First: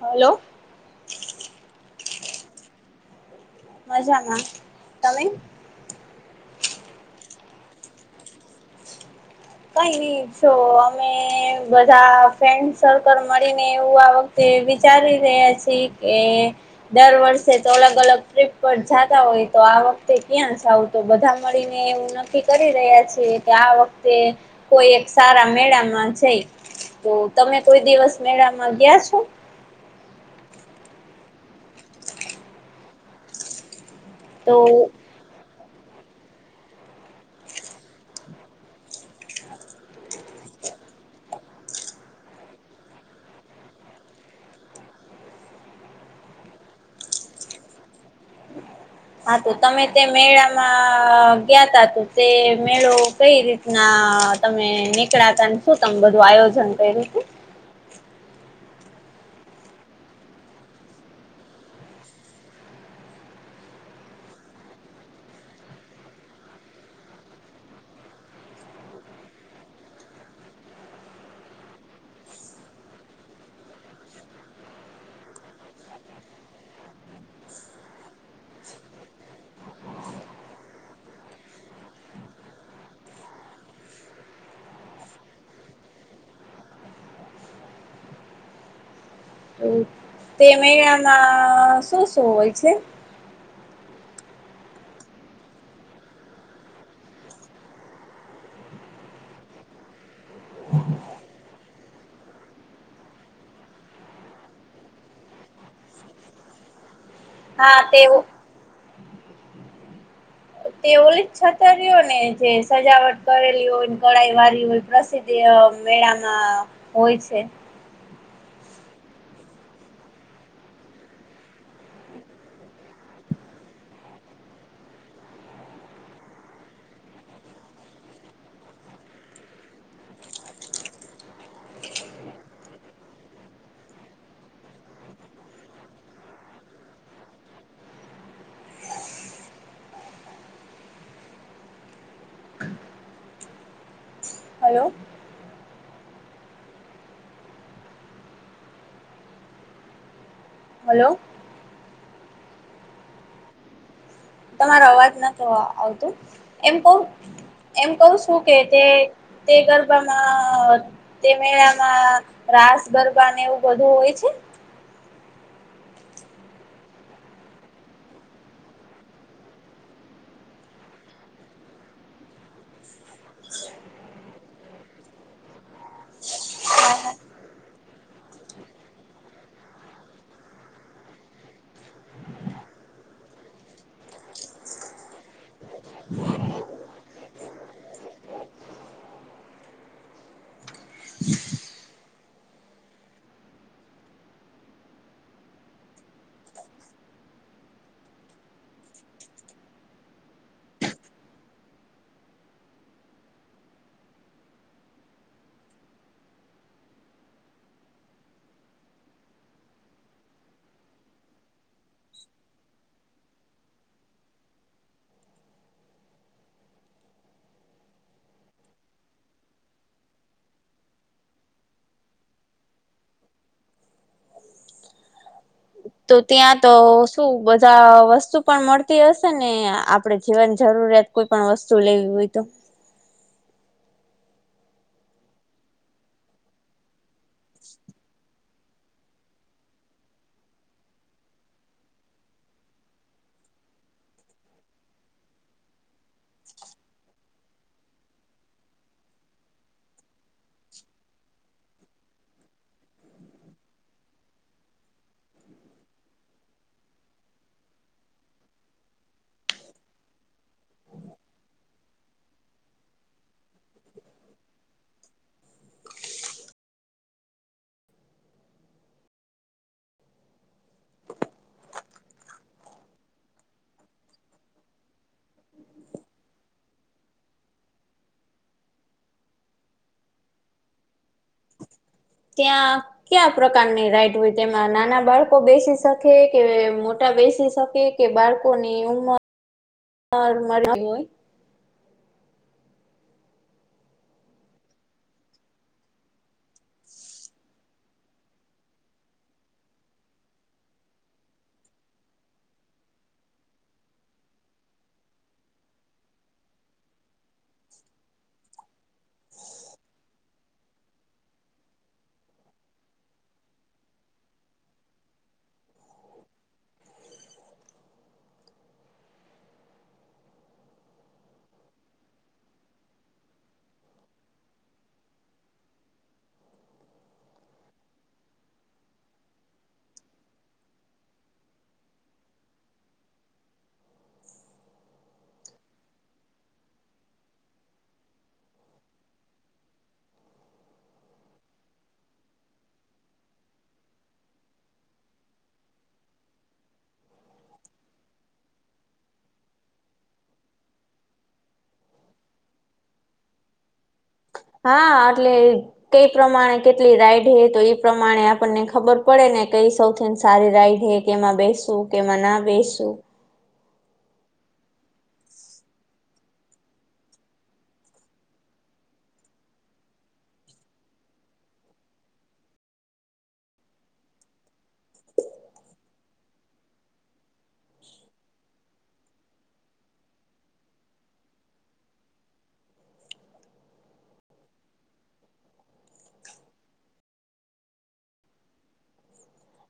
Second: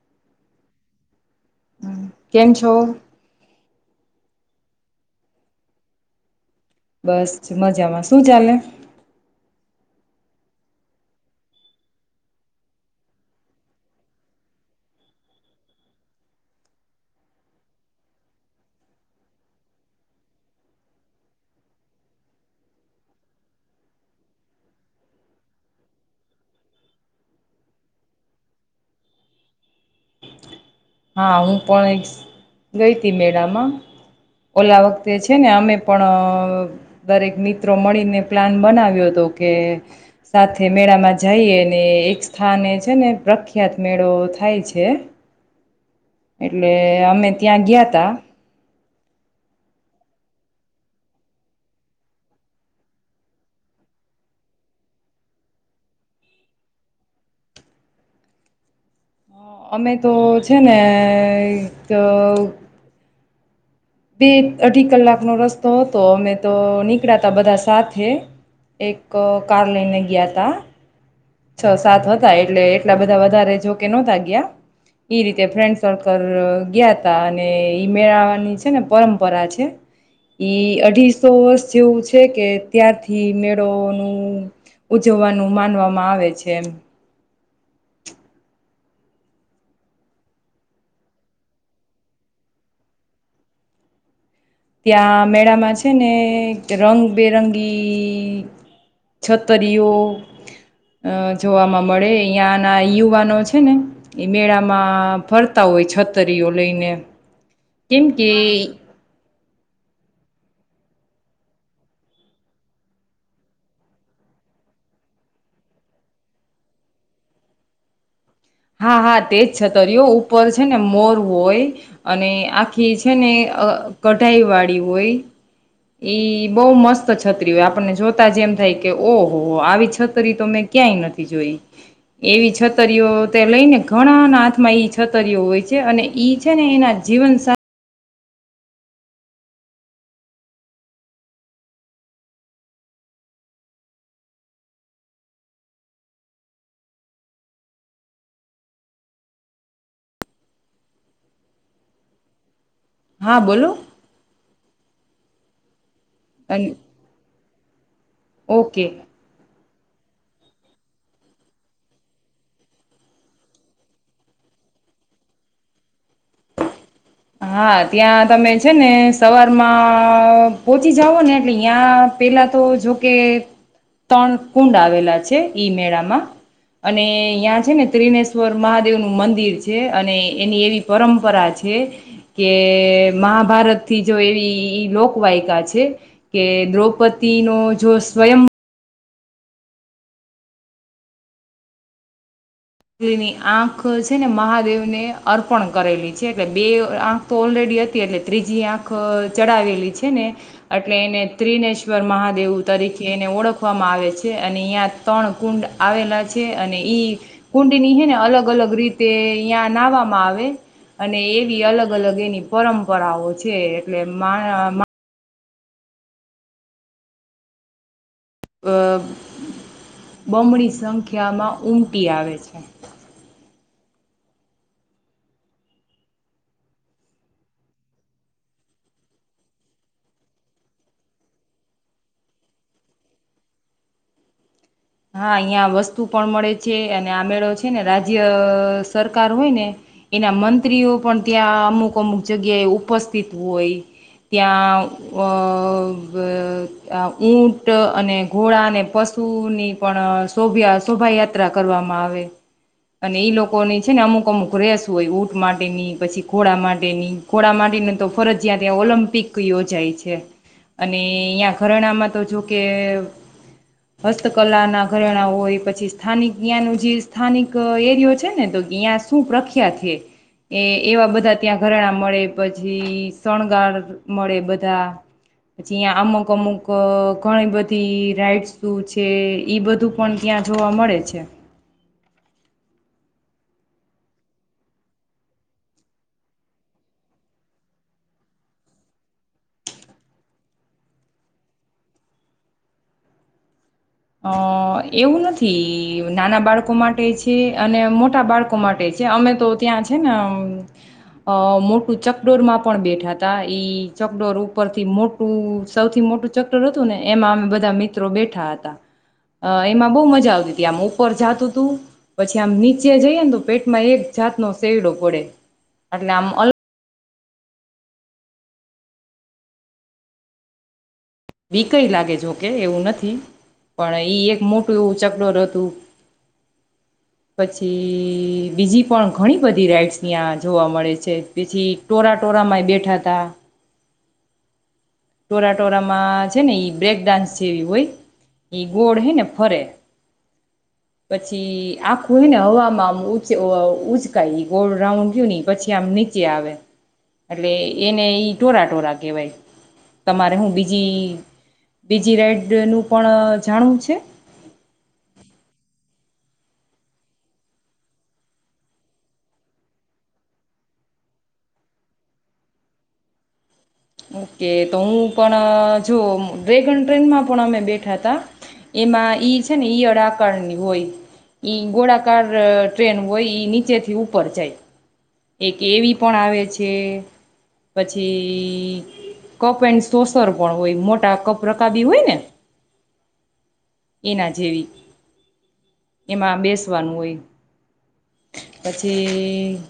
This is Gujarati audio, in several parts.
હલોો. કેન્ છો. મજામાં તમે. બસ મજામાં શું ચાલે? કઈ નહી જો અમે બધા ફ્રેન્ડ સર્કલ મળીને એવું આ વખતે વિચારી રહ્યા છીએ કે દર વર્ષે તો અલગ અલગ ટ્રીપ પર જતા હોય તો આ વખતે ક્યાં જાવ તો બધા મળીને એવું નક્કી કરી રહ્યા છીએ કે આ વખતે તે કોઈ એક સારા મેળામાં જઈ તો તમે કોઈ દિવસ મેળામાં ગયા છો. હા હું પણ એક ગઈ હતી મેળામાં. તો ઓલા વખતે છે ને અમે પણ દરેક મિત્રો મળીને પ્લાન બનાવ્યો હતો કે સાથે મેળામાં જઈને એક સ્થાને છે ને પ્રખ્યાત મેળો થાય છે. એટલે અમે ત્યાં ગયા તા. હા તો તમે તે મેળામાં ગયા ત તો તે મેળો કઈ રીતના તમે નીકળાતા શું તમે બધું આયોજન કર્યું હતું. અમે તો છે ને એક બે અઢી કલાકનો રસ્તો હતો અમે તો નીકળ્યા ત બધા સાથે એક કાર લઈને ગયા તા છ સાત હતા એટલે એટલા બધા વધારે જો કે નહોતા ગયા ઈ રીતે ફ્રેન્ડ સર્કલ ગયા ત અને ઈ મેળાની છે ને પરંપરા છે ઈ અઢીસો વર્ષ જેવું છે કે ત્યારથી મેળોનુંું ઉજવવાનું માનવા મા આવે છે. હતું? તે મહિનામાં શું શું હોય છે. ત્યાં મેળામાં છે ને રંગબેરંગી છતરીઓ જોવાવામાં મળે અ્યાંના યુવાનો છે ને એ મેળામાં ફરતા હોય છતરીઓ લઈને. હા તે કેમ કે તે ઓલી છતઓ ને જે સજાવટ કરેલી હોય કળાઈ વાળ હોય પ્રસિદ્ધ મેળામાં હોય છે. હા હા તેજ છતરીઓ ઉપર છે ને મોર હોય અને આખી છે ને કઢાઈ વાળી હોય એ બહુ મસ્ત છતરી હોય આપણને જોતા જે એમ થાય કે ઓહ હો આવી છતરી તો મેં ક્યાંય નથી જોઈ એવી છતરીઓ તે લઈને ઘણાના હાથમાં છતરીઓ હોય છે અને ઈ છે ને એના જીવનસા હલો. હલો. હા બોલો તમારો અવાજ ન તો આવ અને એમ બહ એમ કઉ શું કે તે ઓકે તે ગરબામાં તે મેળામાં રાસ ગરબાને એવું બધું હોય છે હા ત્યાં તમે છે ને સવારમાં પોહોચી જઓ ને એટલે ત્યાં પેલા તો જોકે ત્રણ કુંડ આવેલા છે ઈ મેળામાં અને યાં છે ને ત્રિનેશ્વર મહાદેવનું મંદિર છે અને એની એવી પરંપરા છે કે મહાભારત થી જો એવી ઈ લોકવાયકાા છે કે દ્રૌપદી નો જો સ્વયં ની આંખ છે ને મહાદેવને અર્પણ કરેલી છે એટલે બે આંખ તો ઓલરેડી હતી એટલે ત્રીજી આંખ ચડાવેલી છે ને એટલે એને ત્રિનેશ્વર મહાદેવ તરીકે એને ઓળખવામાં આવે છે અને અહ્ય ત્રણ કુંડ આવેલા છે અને ઈ કુંડની હે ને અલગ અલગ રીતે અયાં નાહવામાં આવે અને એવી અલગ અલગ એની પરંપરાઓ છે એટલે મા બમણી સંખ્યામાં ઉમટી આવે છે. તો ત્યાં તો શું બધા વસ્તુ પણ મળતી હશે ને આપડે જીવન જરૂરિયાત કોઈ પણ વસ્તુ લેવી હોય તો હા, અહિયાં વસ્તુ પણ મળે છે આ મેળો છે ને રાજ્ય સરકાર હોય ને એના મંત્રીઓ પણ ત્યાં અમુક અમુક જગ્યાએ ઉપસ્થિત હોય ત્યાં ઊંટ અને ઘોડાને પશુની પણ શભ શોભાયાત્રા કરવામાં આવે અને ઈ લોકોની છે ને અમુક અમુક રેસ હોય ઊંટ માટેની, પછી ઘોડા માટેની, ઘોડા માટેની તો ફરજિયાત ત્યાં ઓલમ્પિક યોજાય છે અને અ્યાં ઘરાણામાં તો જોકે હસ્ત કલા ના ઘરેણા હોય, પછી સ્થાનિક ત્યાંનુ જે સ્થાનિક એરિયો છે ને તો ત્યાં શું પ્રખ્યાત છે, એ એવા બધા ત્યાં ઘરેણા મળે પછી, શણગાર મળે બધા પછી અહીં અમુક અમુક ઘણી બધી રાઈડ શું છે જે ઈ બધું પણ ત્યાં જોવા મળે છે ત્યાં કયા પ્રકારની રાઈટ હોય તેમાં નાના બાળકો બેસી શકે કે મોટા બેસી શકે કે બાળકોની ઉમર મળ હોય અ એવું નથી નાના બાળકો માટે છે, અને મોટા બાળકો માટે છે, અમે તો ત્યાં છે ને અ મોટું ચકડોર માં પણ બેઠા હતા, ઈ ચકડોર ઉપરથી મોટું સૌથી મોટું ચકડોર હતું ને એમાં અમે બધા મિત્રો બેઠા હતા અ એમાં બહુ મજા આવતી હતી આમ ઉપર જાતું તું, પછી આમ નીચે જઈએ ને તો પેટમાં એક જાતનો સેડો પડે એટલે આમ અલ બીકય લાગે જો કે એવું નથી પણ ઈ એક મોટું એવું ચગડોળ હતું પછી બીજી પણ ઘણી બધી રાઈડ્સ ત્યાં જોવા મળે છે, પછી ટોરા ટોરામાંય બેઠા તા ટોરા ટોરામાં છે ને આ બ્રેક ડન્સ જેવી હોય એ ગોળ હે ને ફરે, પછી આખું હ ને હવામાં આમચ ઉઊંચકાય ગોળ રાઉન્ડ ગયું પછી આમ નીચે આવે એટલે એને ઈ ટોરા ટોરા, કહેવાય તમારે હું બીજી, બીજી રાઈડનું પણ જાણવું છે હા, એટલે કઈ પ્રમાણે કેટલી રાઈડ હે તો એ પ્રમાણે આપણને ખબર પડે ને કઈ સૌથી સારી રાઈડ હે કેમાં બેસું કેમાં ના બેસવું ઓકે તો હું પણ જો ડ્રેગન ટ્રેનમાં પણ અમે બેઠા તા એમાં ઈ છે ને ઈયળકારની હોય ઈ ગોળાકાર ટ્રેન હોય નીચેથી ઉપર જાય એક એવી પણ આવે છે પછી, કપ એન્ડ સોસર પણ હોય મોટા કપ રકાબી હોય ને એના જેવી, એમાં બેસવાનું હોય પછી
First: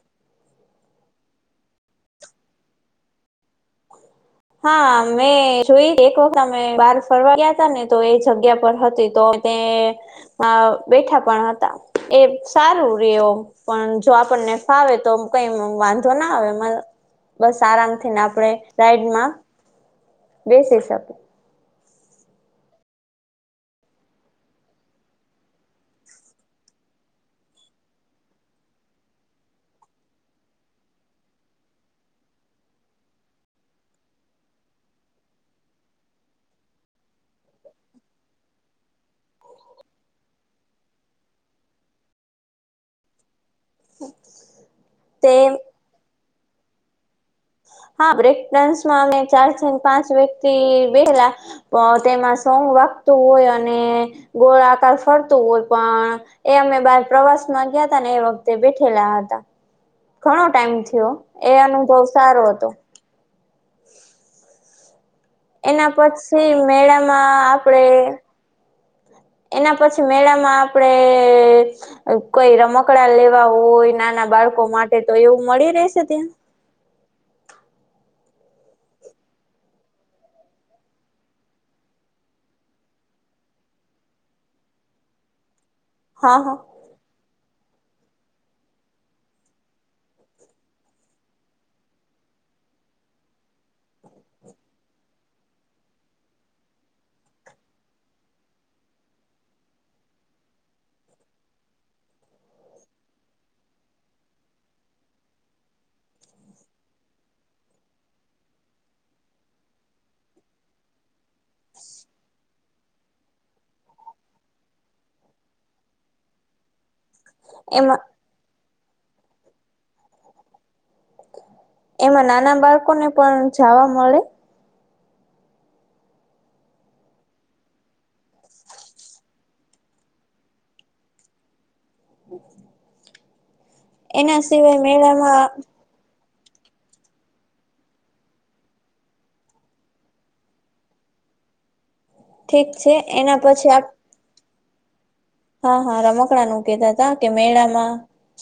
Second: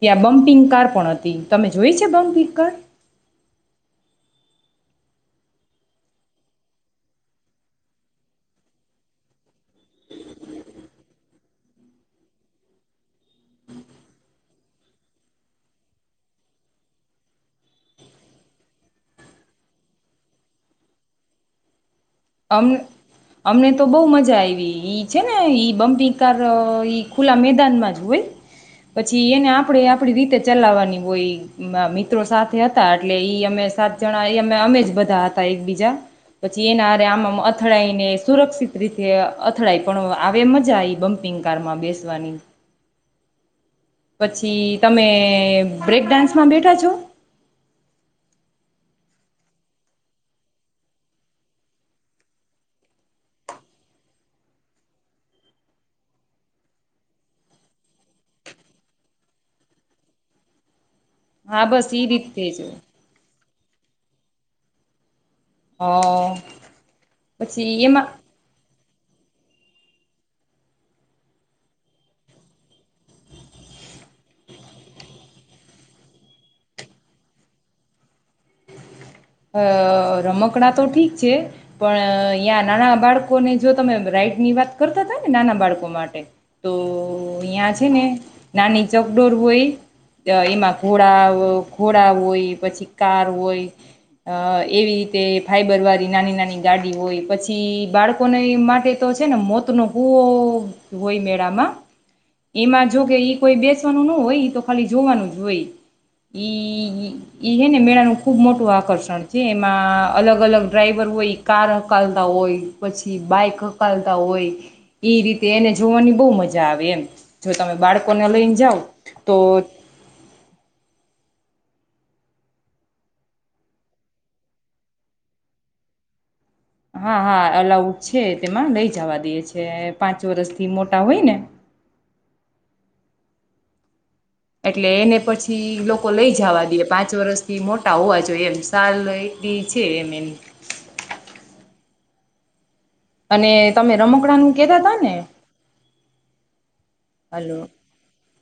ત્યાં બમ્પિંગ કાર પણ હતી, તમે જોય છે બમ્પિંગ કાર હા મેં જોઈ એક વખત અમે બહાર ફરવા ગયા હતા ને તો એ જગ્યા પર હતી તો તે બેઠા પણ હતા, એ સારું રવ પણ જો આપણને ફાવે તો કઈ વાંધો ના આવે મ બસ આરામથીને આપણે રાઈડમાં બેસી શકે અ અમને તો બહુ મજા આઈવી ઈ છે ને ઈ બમ્પિંગ કાર ઈ ખુલ્લા મેદાનમાં જ હોય પછી એને આપણે આપડી રીતે ચલાવવાની હોય મિત્રો સાથે હતા એટલે ઈ અમે સાત જણા એ અમે અમે જ બધા હતા એક બીજા પછી એના આમમ અથડાાયને સુરક્ષિત રીતે અથડાય પણ આવે મજા આવી બમ્પિંગ કારમાં બેસવાની પછી તમે તે બ્રેક ડાન્સ માં બેઠા છો? હા બ્રેકન્સમાં અમે ચાર પાંચ વ્યક્તિ બેલા તેમાં સોંગ વાગતું હોય અને ગોળ આકાર ફરતું હોય પણ એ અમે બાર પ્રવાસ માં ગયા હતા ને એ વખતે બેઠેલા હતા. ઘણો ટાઈમ થયો. એ હા બસ અનુભવ સારો રીતે જ હતો. અ એના પછી મેળામાં આપડે પછી એમાં એના પછી મેળામાં આપડે કોઈ રમકડા લેવા હોય નાના બાળકો માટે તો એવું મળી રહેશે ત્યાં? અ રમકડા તો ઠીક છે પણ અહીંયા નાના બાળકોને જો તમે રાઈટ ની વાત કરતા હતા ને નાના બાળકો. માટે હા હા તો અહં છે ને નાની ચકડોર હોય એમાં ઘોડા ઘોડા હોય, પછી કાર હોય. અ એવી રીતે ફાઈબર વાળી નાની નાની ગાડી હોય પછી બાળકોને માટે તો છે ને મોતનો કુવો હોય મેળામાં એમાં જો કે ઈ કોઈ બેસવાનું ન હોય તો ખાલી જોવાનું જ હોય ઈ ઈ છે ને મેળાનું ખૂબ મોટું આકર્ષણ. જે એમાં અલગ અલગ ડ્રાઈવર હોય કાર હકલતા હોય પછી બાઈક હકાલતા હોય એ રીતે એને જોવાની બહુ મજા આવે એમ જો તમે એમાં બાળકોને લઈને જાઓ. તો એમાં નાના બાળકોને પણ જાવા મળે હા હા અલાઉટ છે તેમાં લઈ જવા દેએ છે પાંચ વરષથી મોટા હોય ને એના સિવાય મેળામાં વા દએ પાંચ વર્ષથી મોટા હોવા જોઈએ એમ સાલ એટલી છે એમ એમ ઠીક છે એના અને પછી આપ તમે રમકડાનું કેતા હતા ને હા હા રમકડા નું કેતા તા કે હલો મેળામાં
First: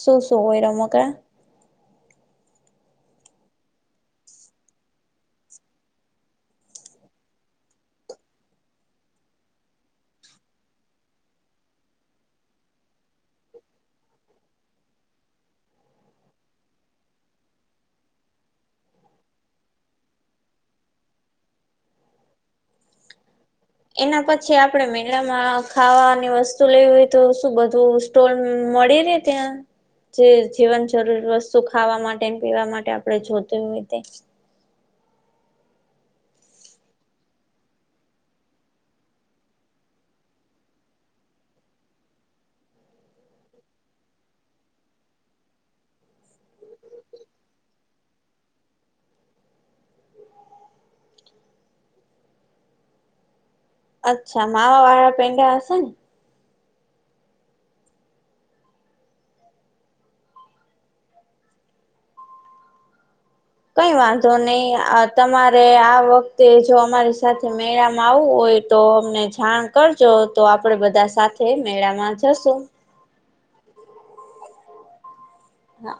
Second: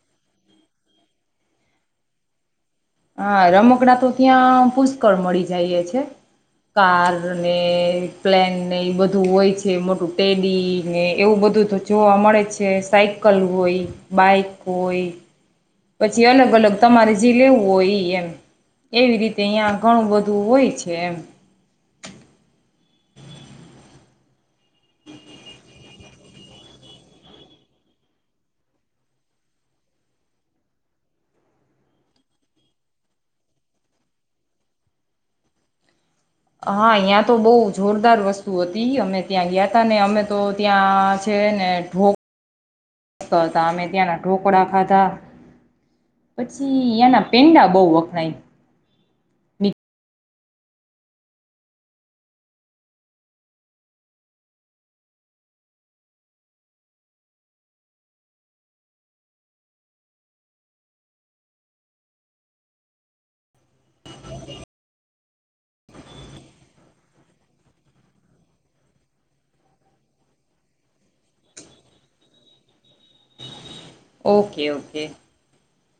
શું શું હોય રમકડા રમકડા હા રમકડા તો ત્યાં પુષ્કળ મળી જાય છે કાર ને પ્લેન ને એ બધું હોય છે, મોટું ટેડી ને એવું બધું તો જોવા મળે છે, સાયકલ હોય, બાઈક હોય. પછી અલગ અલગ તમારે જે લેવું હોય એમ એવી રીતે અહીંયા ઘણું બધું હોય છે એમ એના પછી આપણે મેળામાં ખાવાની વસ્તુ લેવી હોય તો શું બધું સ્ટોર મળી રે ત્યાં જે જીવન જરૂરી વસ્તુ ખાવા માટે પીવા માટે આપણે જોતી હોય તે હા ત્યાં તો બહુ જોરદાર વસ્તુ હતી અમે ત્યાં ગયા ત ને અમે તો ત્યાં છે ને હતા અમે ત્યાંના ઢોકળા ખાધા, પછી ત્યાંના પેંડા બહ વખણાય. અચ્છા માવ વાળા પેંડા હશે ને? કઈ વાંધો નહી. તમારે આ વખતે જો અમારી સાથે મેળામાં આવવું હોય તો અમને જાણ કરજો તો આપડે બધા સાથે મેળામાં જશું ઓકે ઓકે હા